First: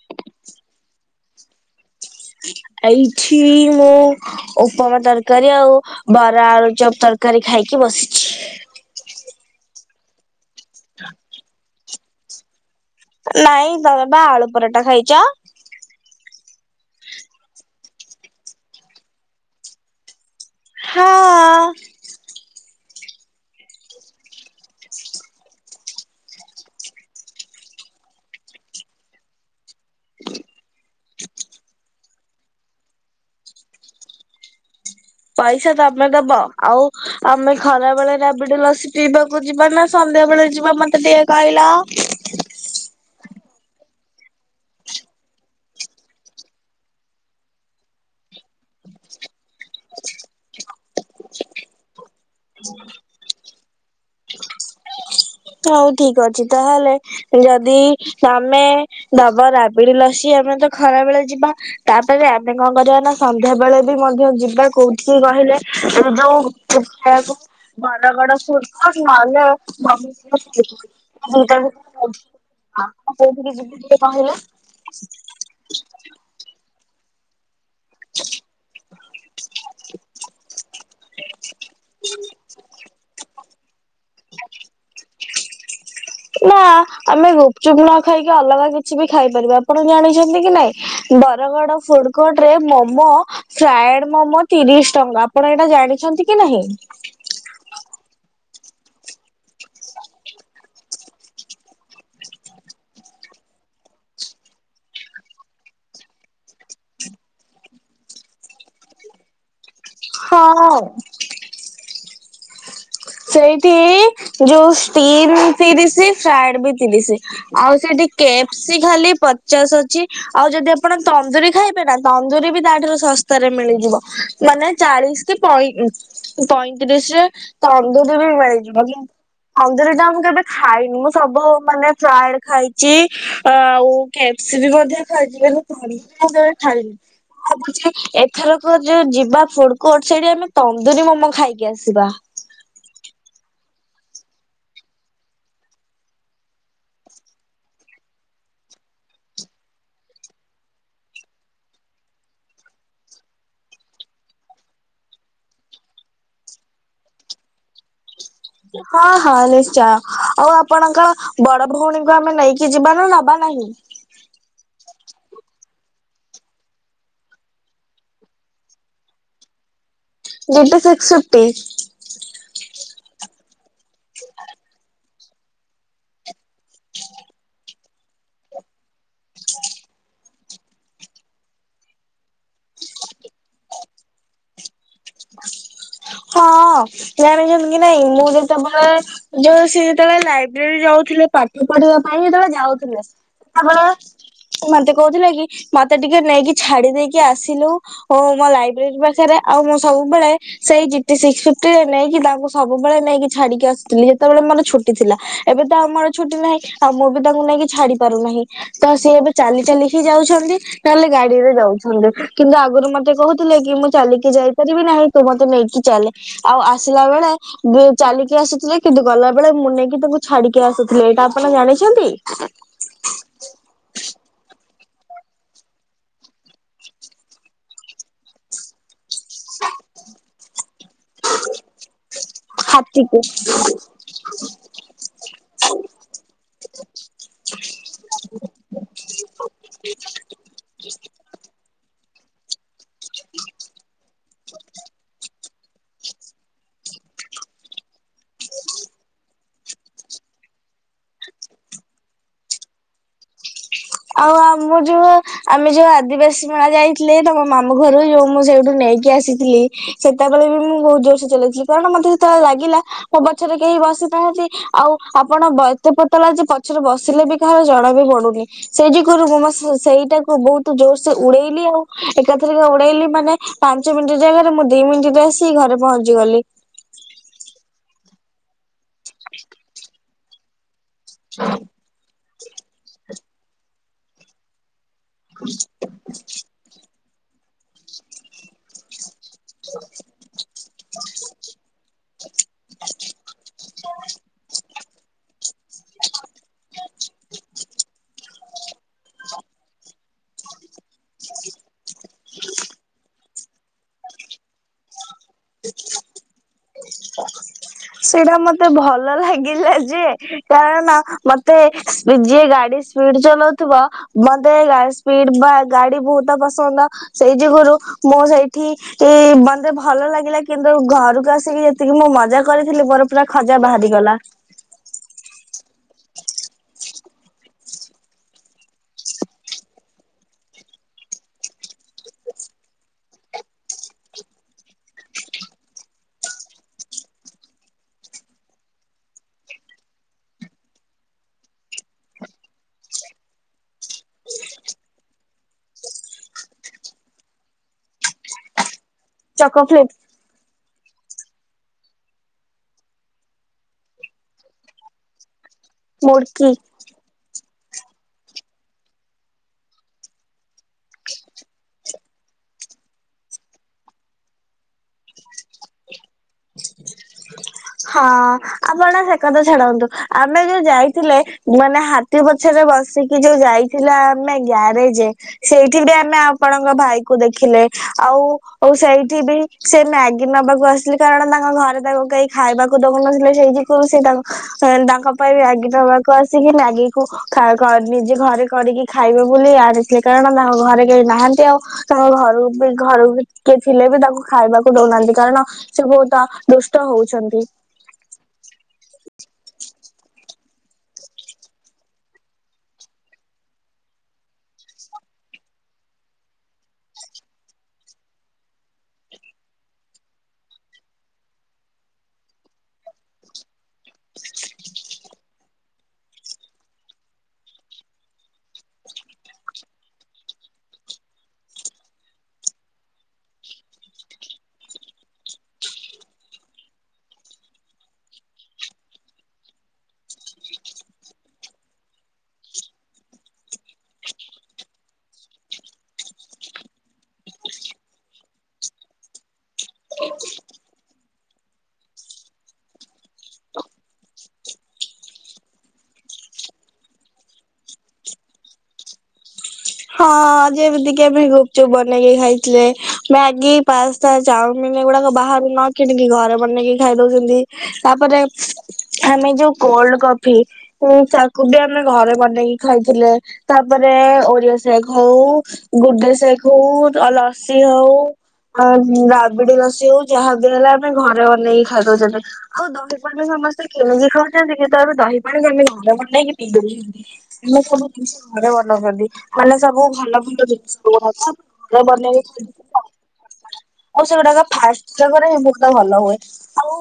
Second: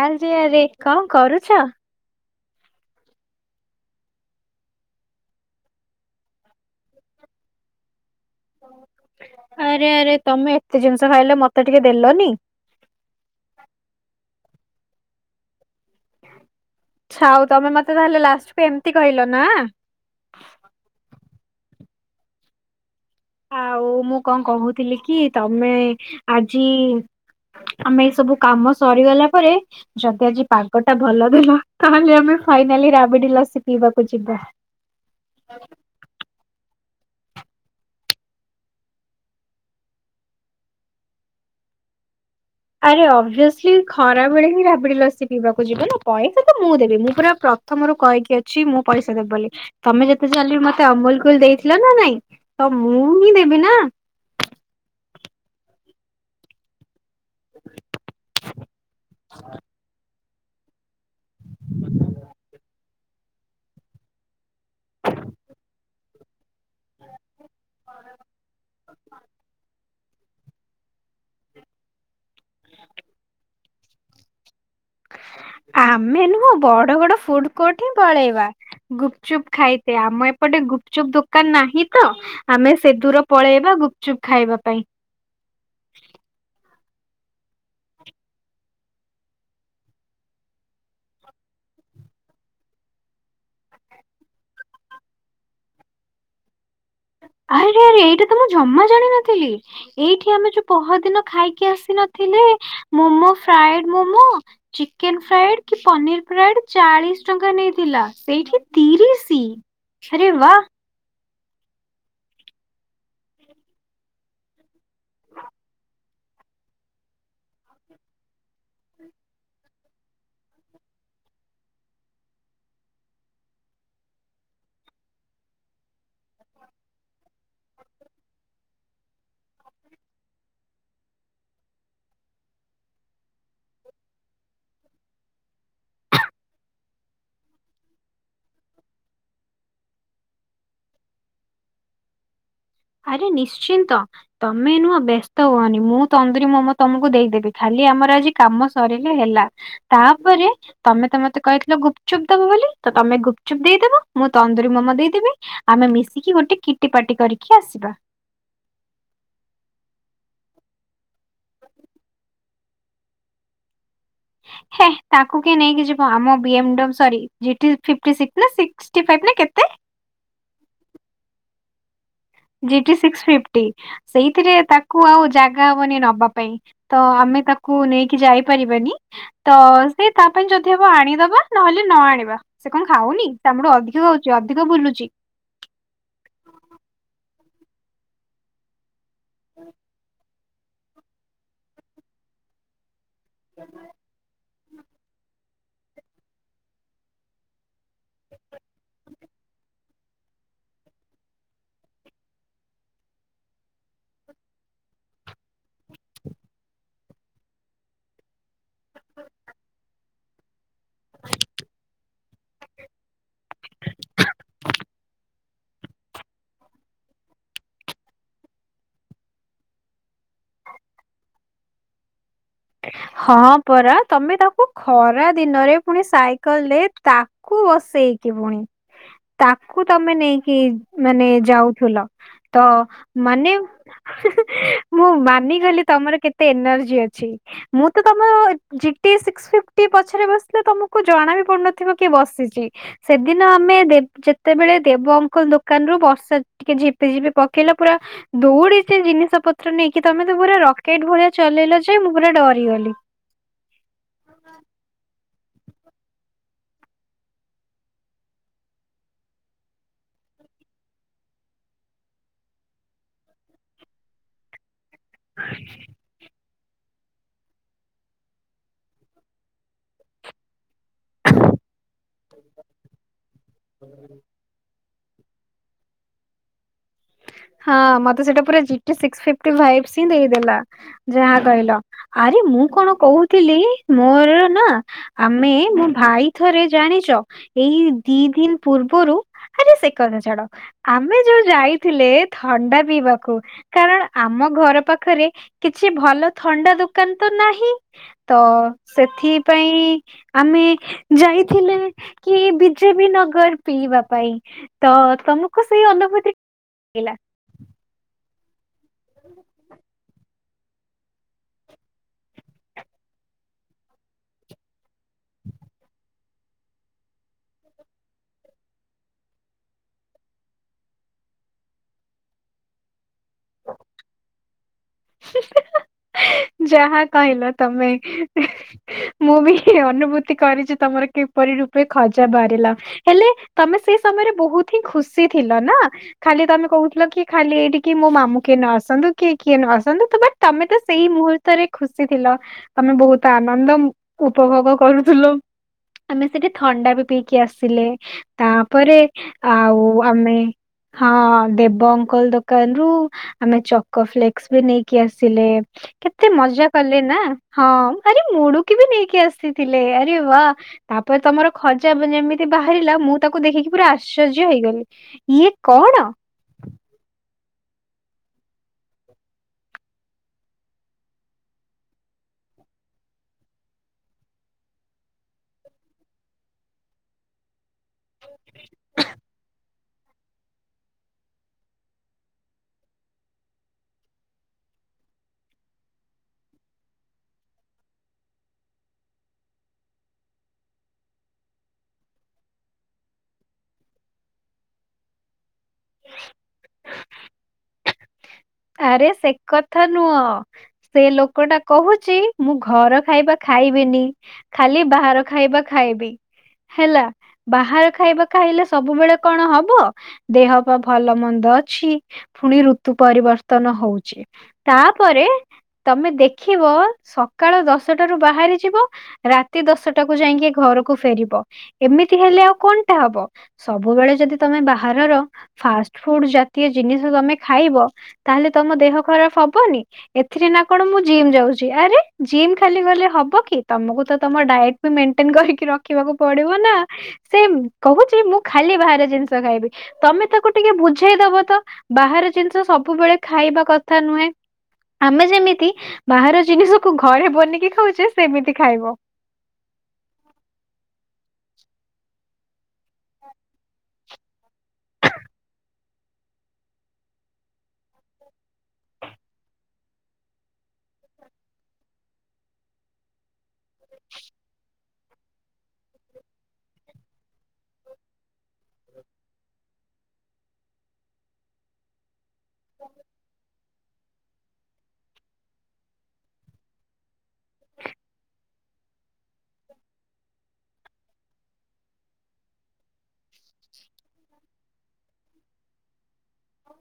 ଆଜି ଆରେ କଣ କରୁଛ? ଏଇଠି ମୁଁ ଉପମା ତରକାରୀ ଆଉ ବରା ଆଳୁ ଚପ ତରକାରୀ ଖାଇକି ବସିଛି। ଆରେ ଆରେ ତମେ ଏତେ ଜିନିଷ ଖାଇଲ ମତେ ଟିକେ ଦେଲନି। ନାଇଁ ତମେ ବା ଆଳୁ ପରଟା ଖାଇଛ। ଆଛା ଆଉ ତମେ ମତେ ତାହେଲେ ଲାଷ୍ଟ କୁ ଏମିତି କହିଲ ନା। ହଁ। ଆଉ ମୁଁ କଣ କହୁଥିଲି କି ତମେ ଆଜି ଆମେ ଏଇ ସବୁ କାମ ସରିଗଲା ପରେ ଯଦି ଆଜି ପାଗ ଟା ଭଲ ଦେଲା ତାହେଲେ ଆମେ ଫାଇନାଲି ରାବିଡି ଲସି ପିଇବାକୁ ଯିବା। ପଇସା ଦ ତୁମେ ଦବ ଆଉ ଆମେ ଖରା ବେଳେ ରାବିଡ ଲସି ପିଇବାକୁ ଯିବା ନା ସନ୍ଧ୍ୟା ବେଳେ ଯିବା ମତେ ଟିକେ କହିଲ। ଆରେ ଓଭିଓସ୍ଲି ଖରା ବେଳେ ହିଁ ରାବିଡି ଲସି ପିଇବାକୁ ଯିବା ନା ପଇସା ତ ମୁଁ ଦେବି ମୁଁ ପୁରା ପ୍ରଥମରୁ କହିକି ଅଛି ମୁଁ ପଇସା ଦେବି ବୋଲି ତମେ ଯେତେ ଚାଲି ମତେ ଅମୁଲ କୁଲ ଦେଇଥିଲ ନା ନାଇଁ। ତ ମୁଁ ହିଁ ଦେବି ନା। ହଉ ଠିକ ଅଛି ତାହେଲେ। ଯଦି ତମେ ଦବ ରାବିଡି ଲସି ଆମେ ତ ଖରା ବେଳେ ଯିବା। ତାପରେ ଆମେ କଣ କରିବା ନା ସନ୍ଧ୍ୟା ବେଳେ ବି ମଧ୍ୟ ଯିବା କୋଉଠିକି କହିଲେ ଏ ଯୋଉ [unintelligible] ବର ଗଡ ସ୍ରୁ ତ ନହେଲେ ମ [unintelligible] [unintelligible] କୋଉଠିକି ଯିବି ଟିକେ କହିଲ? ଆମେ ନୁହଁ ବଡ ଗଡ ଫୁଡ କୋର୍ଟ ହିଁ ପଳେଇବା ଗୁପ୍ ଚୁପ୍ ଖାଇତେ ଆମ ଏପଟେ ଗୁପଚୁପ୍ ଦୋକାନ ନାହିଁ ତ ଆମେ ସେଦୂର ପଳେଇବା ଗୁପଚୁପ୍ ଖାଇବା ପାଇଁ। ନା ଆମେ ଗୁପଚୁପ ନ ଖାଇକି ଅଲଗା କିଛି ବି ଖାଇପାରିବା ଆପଣ ଜାଣିଛନ୍ତି କି ନାଇଁ। ବରଗଡ ଫୁଡ କୋର୍ଟ ରେ ମୋମ ଫ୍ରାଏଡ ମମୋ ତିରିଶ ଟଙ୍କା ଆପଣ ଏଇଟା ଜାଣିଛନ୍ତି କି ନାହିଁ। ଆରେ ଆରେ ଏଇଟା ତ ମୁଁ ଜମା ଜାଣିିନଥିଲି। ଏଇଠି ଆମେ ଯୋଉ ପହରଦିନ ଖାଇକି ଆସି ନଥିଲେ momo fried momo. Chicken fried କି ପନିର ଫ୍ରାଏଡ ଚାଳିଶ ଟଙ୍କା ନେଇଥିଲା ସେଇଠି ତିରିଶି। ଆରେ ବା ହଁ। ସେଇଠି ଯୋଉ ଷ୍ଟିମ୍ ତିରିସି ଫ୍ରାଏଡ ବି ତିରିସି। ଆଉ ସେଠି କେପ୍ସି ଖାଲି ପଚାଶ ଅଛି। ଆଉ ଯଦି ଆପଣ ତନ୍ଦୁରୀ ଖାଇବେ ନା ତନ୍ଦୁରୀ ବି ତାଠାରୁ ଶସ୍ତାରେ ମିଳିଯିବ। ମାନେ ଚାଳିଶ କି ପଇ ପଇଁତିରିଶରେ ତନ୍ଦୁରି ବି ମିଳିଯିବ। କନ୍ଦୁରୀ ଟା ମୁଁ କେବେ ଖାଇନି ମୁଁ ସବୁ ମାନେ ଫ୍ରାଏଡ ଖାଇଛି ଆଉ କେପ୍ ସି ବି ମଧ୍ୟ ଖାଇଥିଲେ [unintelligible] ଖାଇନି। ଭାବୁଛି ଏଥରକ ଯୋଉ ଯିବା ଫୁଡକୋଟ ସେଠି ଆମେ ତନ୍ଦୁରୀ ମୋମୋ ଖାଇକି ଆସିବା। ଆରେ ନିଶ୍ଚିନ୍ତ। ତମେ ନୁହ ବ୍ୟସ୍ତ ହୁଅନି ମୁଁ ତନ୍ଦୁରୀ ମମ ତମକୁ ଦେଇଦେବି ଖାଲି ଆମର ଆଜି କାମ ସରିଲେ ହେଲା। ତାପରେ। ତମେ ତ ମତେ କହିଥିଲ ଗୁପଚୁପ୍ ଦବ ବୋଲି ତ ତମେ ଗୁପଚୁପ୍ ଦେଇଦବ ମୁଁ ତନ୍ଦୁରୀ ମୋମୋ ଦେଇଦେବି। ଆମେ ମିଶିକି ଗୋଟେ କିଟୀ ପାଟି କରିକି ଆସିବା। [inaudible] ହଁ ହଁ ନିଶ୍ଚୟ ଆଉ ଆପଣଙ୍କ ବଡ ଭଉଣୀଙ୍କୁ ଆମେ ନେଇକି ଯିବାନା ନବା ନାହିଁ? ହେ ତାକୁ କିଏ ନେଇକି ଯିବ ଆମ ବିଏମ୍ ଡ ସରି ଜିଟି ଫିଫ୍ଟୀ ସି ନା ସି ଷ୍ଟି ଫାଇବି ନା କେତେ? GT six fifty. GT six fifty ସେଇଥିରେ ତାକୁ ଆଉ ଜାଗା ହବନି ନବା ପାଇଁ। ତ ଆମେ ତାକୁ ନେଇକି ଯାଇପାରିବାନି। ତ ସେ ତା ପାଇଁ ଯଦି ହବ ଆଣିଦବା ନହେଲେ ନ ଆଣିବା। ସେ କଣ ଖାଉନି? ସେ ଆମଠୁ ଅଧିକ ଖାଉଛି ଅଧିକ ବୁଲୁଚି। ହଁ ଜାଣିଛନ୍ତି କି ନାଇଁ ମୁଁ ଯେତେବେଳେ। ଯଉ ସିଏ ଯେତେବେଳେ ଲାଇବ୍ରେରୀ ଯାଉଥିଲେ ପାଠ ପଢିବା ପାଇଁ ଯେତେବେଳେ ଯାଉଥିଲେ। ଆପଣ ମତେ କହୁଥିଲେ କି। ମତେ ଟିକେ ନେଇକି ଛାଡି ଦେଇକି ଆସିଲୁ ଓ ମୋ ଲାଇବ୍ରେରୀ ପାଖରେ ଆଉ ମୋ ସବୁବେଳେ। ସେଇ ଜି ଟି ସିକସ ଫିଟିରେ ନେଇକି ତାଙ୍କୁ ସବୁବେଳେ ନେଇକି ଛାଡିକି ଆସୁଥିଲି ଯେତେବେଳେ ମୋର ଛୁ ଛୁଟି ଥିଲା ଏବେ ତ ଆଉ ମୋର ଛୁଟି ନାହିଁ ଆଉ ବି ତାଙ୍କୁ ନେଇକି ଛାଡି ପାରୁନାହିଁ। ତ ସିଏ ଏବେ ଚାଲି ଚାଲି ହି ଯାଉଛନ୍ତି। ତାହେଲେ ଗାଡିରେ ଯାଉଛନ୍ତି କିନ୍ତୁ ଆଗରୁ ମତେ କହୁଥିଲେ କି ମୁଁ ଚାଲିକି ଯାଇ ପାରିବି ନାହିଁ ତୁ ମତେ ନେଇକି ଚାଲେ ଆଉ ଆସିଲା ବେଳେ। ଯଉ ଚାଲିକି ଆସୁଥିଲେ କିନ୍ତୁ ଗଲା ବେଳେ ମୁଁ ନେଇକି ତାଙ୍କୁ ଛାଡିକି ଆସୁଥିଲେ। ଏଇଟା ଆପଣ ଜାଣିଛନ୍ତି? ହଁ ପରା ତମେ ତାକୁ ଖରା ଦିନରେ ପୁଣି ସାଇକେଲ ରେ ତା କୁ ବସେଇକି ପୁଣି ତାକୁ ତମେ ନେଇକି। ମାନେ ଯାଉଥିଲ ତ ହାତୀକୁ। ମାନେ। ହୁଁ ହୁଁ ମୁଁ ମାନିଗଲି ତମର କେତେ ଏନର୍ଜି ଅଛି। ମୁଁ ତ ତମ ଜି ଟି ସିକ୍ସ ଫିଫ୍ଟି ପଛରେ ବସିଲେ ତମକୁ ଜଣା ବି ପଡୁନଥିବ କି ବସିଛି। ସେଦିନ ଆମେ ଦେ ଯେତେବେଳେ ଦେବ ଅଙ୍କଲ ଦୋ କାନରୁ ବର୍ଷା ଟିକେ ଝିପି ଝିପି ପକେଇଲା ପୁରା। ଦୌଡି ସେ ଜିନିଷ ପତ୍ର ନେଇକି ତମେ ତ ପୁରା ରକେଟ ଭଳିଆ ଚଲେଇଲ ଯେ ମୁଁ ପୁରା ଡରିଗଲି। ଆଉ ଆମ ଯୋଉ ଆମେ ଯୋଉ ଆଦିବାସୀ ମେଳା ଯାଇଥିଲେ ତମ ମାମୁ ଘରୁ ଯୋଉ ମୁଁ ସେଇଠୁ ନେଇକି ଆସିଥିଲି। ସେତେବେଳେ ବି ମୁଁ ବହୁତ ଜୋର ସେ ଚଲେଇଥିଲି କାରଣ ମତେ ସେତେବେଳେ ଲାଗିଲା। ମୋ ପଛରେ କେହି ବସିନାହାନ୍ତି ଆଉ। ଆପଣ ବ ଏତେ ପତଳା ଯେଜି ପଛରେ ବସିଲେ ବି କାହାର ଜଣା ବି ପଡୁନି। ସେଇ ଯୁଗୁରୁ ମୁଁ ମୋ ସ ସେଇଟାକୁ ବହୁତ ଜୋର ସେ ଉଡେଇଲି ଆଉ ଏକାଥେରକେ ଉଡେଇଲି ମାନେ ପାଞ୍ଚ ମିନିଟ୍ ଜାଗାରେ ମୁଁ ଦି ମିନିଟରେ ଆସିକି ଘରେ ପହଞ୍ଚି ଗଲି। ହଁ ମତେ ସେଇଟା ପୁରା G T six fifty vibes ହିଁ ଦେଇଦେଲା। ଯାହା କହିଲ ଆରେ ମୁଁ କଣ କହୁଥିଲି ମୋର ନା। ଆମେ ମୋ ଭାଇ ଥରେ ଜାଣିଛ ଏଇ ଦି ଦିନ ପୂର୍ବରୁ। ଆରେ ସେ କଥା ଛାଡ। ଆମେ ଯୋଉ ଯାଇଥିଲେ ଥଣ୍ଡା ପିଇବାକୁ। କାରଣ ଆମ ଘର ପାଖରେ କିଛି ଭଲ ଥଣ୍ଡା ଦୋକାନ ତ ନାହିଁ। ତ ସେଥିପାଇଁ ଆମେ। ଯାଇଥିଲେ କି ବି ଜେ ବିି ନଗର ପିଇବା ପାଇଁ ତ। ତମକୁ ସେଇ ଅନୁଭୂତି ଲାଗିଲା। ସେଇଟା ମତେ ଭଲ ଲାଗିଲା ଯେ। କାରଣ ମତେ ଯିଏ ଗାଡି ସ୍ପିଡ ଚଲଉଥିବ। ମତେ ଗା ସ୍ପିଡ ବା ଗାଡି ବହୁତ ପସନ୍ଦ ସେଇ ଯୁଗୁରୁ ମୁଁ ସେଇଠି। ଇ ମତେ ଭଲ ଲାଗିଲା କିନ୍ତୁ ଘରକୁ ଆସିକି ଯେତିକି ମୁଁ ମଜା। କରିଥିଲି ମୋର ପୁରା ଖଜା ବାହାରିଗଲା। ହୁଁ ହୁଁ ହାଁ ଯାହା କହିଲ ତମେ। ମୁଁ ବି ଅନୁଭୂତି କରିଛି ତମର କିପରି ରୂପେ ଖଜା ବାହାରିଲା। ହେଲେ ତମେ ସେଇ ସମୟରେ ବହୁତ ହିଁ ଖୁସି ଥିଲ ନା। ଖାଲି ତମେ କହୁଥିଲ କି ଖାଲି ଏଇଠି କି ମୋ ମାମୁଁ କିଏ ନ ଆସନ୍ତୁ କିଏ କିଏ ନ ଆ ସନ୍ତୁ ତ ବଟ ତମେ ତ ସେଇ ମୁହୂର୍ତ୍ତରେ ଖୁସି ଥିଲ। ତମେ ବହୁତ ଆନନ୍ଦ ଉଁ ଉପଭୋଗ କରୁଥୁଲ। ଆମେ ସେଠି ଥଣ୍ଡା ବି ପିଇକି ଆସିଲେ ତାପରେ ଆଉ ଚକୋଫ୍ଲିପ ଆମେ ହଁ ଦେବ ଅଙ୍କଲ ଦୋକାନରୁୁ ଆମେ ଚକ ଫ୍ଲେକ୍ସ। ବି ନେଇକି ଆସିଲେ କେତେ ମୁଡକି ମଜା କଲେ ନା ହଁ ଆରେ ମୁଡୁକିି ବି ନେଇକି ଆସିଥିଲେ ଆରେ ବା ତାପରେ ତମର ଖଜା ବ ଯେମିତି ବାହାରିଲା ମୁଁ ତାକୁ ଦେଖିକି ପୁରା ଆଶ୍ଚର୍ଯ୍ୟ ହେଇଗଲି। ଇଏ କଣ। ହଁ ଆପଣ ସେ କଥା ଚ୍ଛାଡନ୍ତୁ ଆମେ ଯୋଉ ଯାଇଥିଲେ ମାନେ ହା ତିି ପଛରେ ବସିକି ଯୋଉ ଯାଇଥିଲା ଆମେ ଗ୍ୟାରେଜ। ସେଇଠି ବି ଆମେ ଆପଣଙ୍କ ଭାଇ ଙ୍କୁ ଦେଖିଲେ ଆଉ ଉ ସେଇଠି ବି ସେ ମ୍ୟାଗି ନବାକୁ ଆସିଲେ କାରଣ ତାଙ୍କ ଘରେ ତାଙ୍କୁ କେହି ଖାଇବାକୁ ଦଉନଥିଲେ ସେଇଥି କୁ ସେ ତାଙ୍କ ହଁ ତାଙ୍କ ପାଇଁ ବି ମ୍ୟାଗି ନବାକୁ ଆସିକି ମ୍ୟାଗିକୁ ଖାଇକୁ ନିଜେ ଘରେ କରିକି ଖାଇବେ ବୋଲି ଆଣିଥିଲେ କାରଣ ତାଙ୍କ ଘରେ କେହି ନାହାନ୍ତି ଆଉ ତାଙ୍କ ଘରୁ ବି ଘରକୁ କିଏ ଥିଲେ ବି ତାଙ୍କୁ ଖାଇବାକୁ ଦଉନାହାନ୍ତି କାରଣ ସେ ବହୁତ ଦୁଷ୍ଟ ହଉଚନ୍ତି। ଆରେ ସେ କଥା ନୁହ ସେ ଲୋକ ଟା କହୁଛି ମୁଁ ଘର ଖାଇବା ଖାଇବିନି। ଖାଲି ବାହାର ଖାଇବା ଖାଇବି ହେଲା। ବାହାର ଖାଇବା ଖାଇଲେ ସବୁବେଳେ କଣ ହବ ଦେହ ପା ଭଲ ମନ୍ଦ ଅଛି। ପୁଣି ଋତୁ ପରିବର୍ତ୍ତନ ହଉଚି ତାପରେ ତମେ ଦେଖିବ ସକାଳ ଦଶଟାରୁୁ ବାହାରି ଯିବ ରାତି ଦଶଟାକୁୁ ଯାଇକି ଘରକୁ ଫେରିବ ଏମିତି ହେଲେ ଆଉ କଣଟା ହବ। ସବୁବେଳେ ଯଦି ତମେ ବାହାରର ଫାଷ୍ଟ ଫୁଡ ଜାତୀୟ ଜିନିଷ ତମେ ଖାଇବ। ତାହେଲେ ତମ ଦେହ ଖରାପ ହବନି। ଏଥିରେ ନା କଣ ମୁଁ ଜିମ୍ ଯାଉଚି ଆରେ ଜିମ୍ ଖାଲି ଗଲେ ହବ କି ତମକୁ ତମ ଡାଏଟ ମେଣ୍ଟେନ କରିକି ରଖିବାକୁ ପଡିବ ନା। ସେ କହୁଚି ମୁଁ ଖାଲି ବାହାରେ ଜିନିଷ ଖାଇବି। ତମେ ତାକୁ ଟିକେ ବୁଝେଇ ଦବ ତ ବାହାର ଜିନିଷ ସବୁବେଳେ ଖାଇବା କଥା ନୁହେଁ। ଆମେ ଯେମିତି ବାହାର ଜିନିଷକୁୁ ଘରେ ବନିକି ଖାଉଚେ ସେମିତି ଖାଇବ। ହଁ ଯେ ଏମିତି କେବେ ଗୁପଚୁପ୍ ବନେଇକି ଖାଇଥିଲେ ମ୍ୟାଗି ପାସ ତ ଚାଉମିନ ଗୁଡାକ ବାହାରୁ ନ କିଣିକି ଘରେ ବନେଇକି ଖାଇ ଦଉଛନ୍ତି ତାପରେ ଆମେ ଯୋଉ କୋଲଡ କଫି ଉ ତାକୁ ବି ଆମେ ଘରେ ବନେଇକି ଖାଉଥିଲେ। ତାପରେ ଓରିଓ ଶେକ୍ ହଉ ଗୁଡଡେ ଶେକ୍ ହଉ ଲସି ହଉ। ଆ ରାବିଡି ଲସି ହଉ ଯାହା ବି ହେଲେ ଆମେ ଘରେ ବନେଇକି ଖାଇଦଉଛନ୍ତି। ଆଉ ଦହି ପାଣି ବି ସମସ୍ତେ କେମିିକି ଖଆ ଯେମିତି କି ତାପରେ ଦହି ପାଣି କି ଆମେ ଘରେ ବନେଇକି ପିଇଦଉଛନ୍ତି ଆମେ କଣ ଜିନିଷ ଘରେ ବନାଉଛନ୍ତି। ମାନେ ସବୁ ଭଲ ଭଲ ଜିନିଷୁ ଗୁଡକୁ [unintelligible] ବନେଇକି [unintelligible] ଆଉ ସେଗୁଡାକ ଫାଷ୍ଟ ଜାଗରେ ବହୁତ ଭଲ ହୁଏ ଆଉ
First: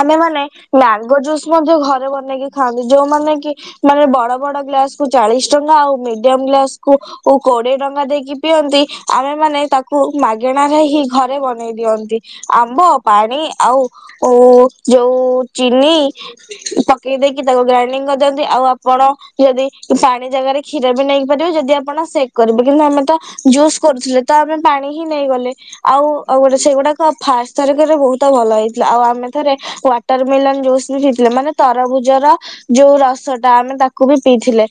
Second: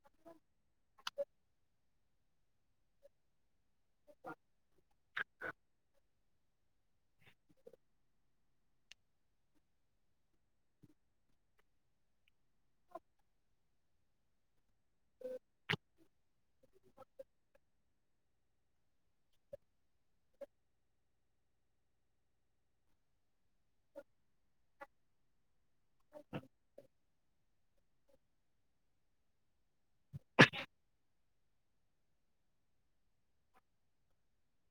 ଆମେମାନେ ମ୍ୟାଙ୍ଗୋ ଜୁସ୍ ମଧ୍ୟ ଘରେ ବନେଇକି ଖାଆନ୍ତି ଯୋଉମାନେ କି ମାନେ ବଡ ବଡ ଗ୍ଲାସକୁୁ ଚାଳିଶ ଟଙ୍କା ଆଉ ମିଡିୟମ ଗ୍ଲାସକୁୁ ଓ କୋଡ଼ିଏ ଟଙ୍ଗା ଦେଇକି ପିଅନ୍ତି ଆମେମାନେ ତାକୁ ମାଗେଣାରେ ହିଁ ଘରେ ବନେଇ ଦିଅନ୍ତି। ଆମ୍ବ ପାଣି ଆଉ ଉ ଯୋଉ ଚିନି ପକେଇ ଦେଇକି ତାକୁ ଗ୍ରାଇଣ୍ଡିଙ୍ଗ କରିଦିଅନ୍ତି ଆଉ ଆପଣ ଯଦି ପାଣି ଜାଗାରେ ଖି ର ବି ନେଇପାରିବେ ଯଦି ଆପଣ ସେକ୍ କରିବେ କିନ୍ତୁ ଆମେ ତ ଜୁସ୍ କରୁଥିଲେ ତ ଆମେ ପାଣି ହି ନେଇଗଲେ ଆଉ ଆଉ ଗୋଟେ ସେଗୁଡାକ ଫାଷ୍ଟ ଥରକ ରେ ବହୁତ ଭଲ ହେଇଥିଲା ଆଉ ଆମେ ଥରେ ୱାଟରମେଲନ ଜୁସ୍ ବି ପିଥିଲେ ମାନେ ତରଭୁଜର ଯୋଉ ରସଟା ଆମେ ତାକୁ ବି ପିଇଥିଲେ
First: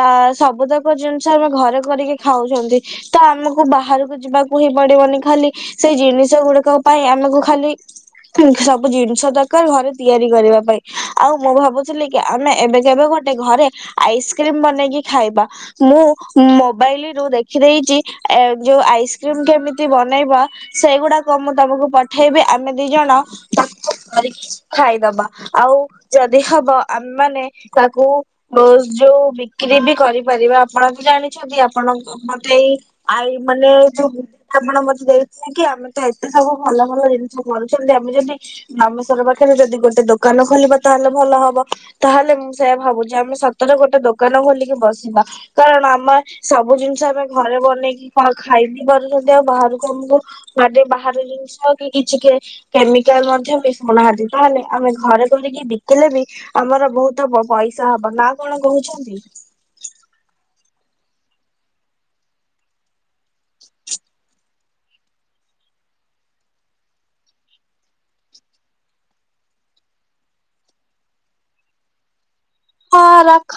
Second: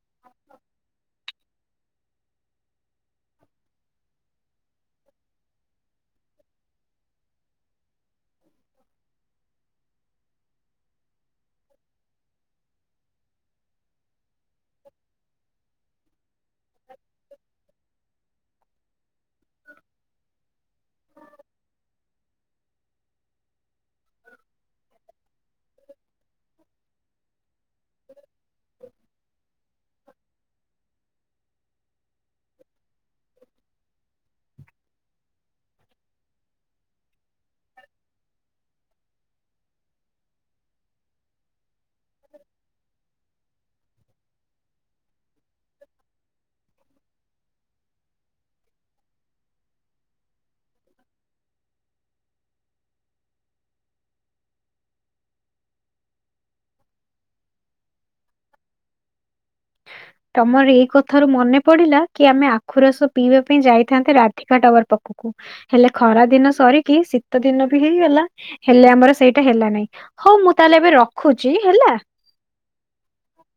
ତା ସବୁ ତକ ଜିନିଷ ଆମେ ଘରେ କରିକି ଖାଉଛନ୍ତି। ତ ଆମକୁ ବାହାରକୁ ଯିବାକୁ ହିଁ ପଡିବନି ଖାଲି ସେଇ ଜିନିଷ ଗୁଡିକ ପାଇଁ ଆମକୁ ଖାଲି ସବୁ ଜିନିଷ ଦରକାର ଘରେ ତିଆରି କରିବା ପାଇଁ ଆଉ ମୁଁ ଭାବୁଥିଲି କି ଆମେ ଏବେ କେବେ ଗୋଟେ ଘରେ ଆଇସ୍କ୍ରିମ ବନେଇକି ଖାଇବା ମୁଁ ମୋବାଇଲ ରୁ ଦେଖିଦେଇଚି। ଏ ଯୋଉ ଆଇସ୍କ୍ରିମ କେମିତି ବନେଇବା। ସେଇଗୁଡାକ ମୁଁ ତମକୁ ପଠେଇବି ଆମେ ଦି ଜଣ। ତାକୁ କରିକି ଖାଇଦବା ଆଉ ଯଦି ହବ ଆମେ ମାନ ତାକୁ। ରୋ ଯୋଉ ବିକ୍ରି ବି କରିପାରିବା ଆପଣ ବି ଜାଣିଛନ୍ତି ଆପଣ ଗୋଟିଏ। ଆଇ ମାନେ ଯୋଉ ଆପଣ ମତେ ଦେଇଥିଲେ କି ଆମେ ତ ଏତେ ସବୁ ଭଲ ଭଲ ଜିନିଷ। କରୁଛନ୍ତି ଆମେ ଯଦି ରାମେଶ୍ବର ପାଖରେ ଯଦି ଗୋଟେ ଦୋକାନ ଖୋଲିବା ତାହେଲେ ଭଲ ହବ। ତାହେଲେ ମୁଁ ସେଇୟା ଭାବୁଛି ଆମେ ସତରେ ଗୋଟେ ଦୋକାନ ଖୋଲିକି ବସିବା। କାରଣ ଆମ ସବୁ ଜିନିଷ ଆମେ ଘରେ ବନେଇକି ଖାଇ ବିି ପାରୁଛନ୍ତି ଆଉ ବାହାରକୁ ଆମକୁ। କୁଆଡେ ବାହାର ଜିନିଷ କି କିଛି କେ। କେମିକାଲ ମଧ୍ୟ ବି ମିସଉନାହାନ୍ତି ତାହେଲେ ଆମେ ଘରେ କରିକି ବିକିଲେ ବି। ଆମର ବହୁତ ପଇସା ହବ ନା କଣ କହୁଛନ୍ତି। ଆମର ଏଇ କଥ ରୁ ମନେ ପଡିଲା କି ଆମେ ଆଖୁ ରାସ ପିଇବା ପାଇଁ ଯାଇଥାନ୍ତେ ରାତି। ଟୱାର୍ ପାଖକୁ ହେଲେ ଖରା ଦିନ ସରିକି ଶୀତ ଦିନ ବି ହେଇଗଲା। ହେଲେ ଆମର ସେଇଟା ହେଲା ନାହିଁ ହଉ ମୁଁ ତାହେଲେ ଏବେ ରଖୁଛି ହେଲା। ହ ରଖ।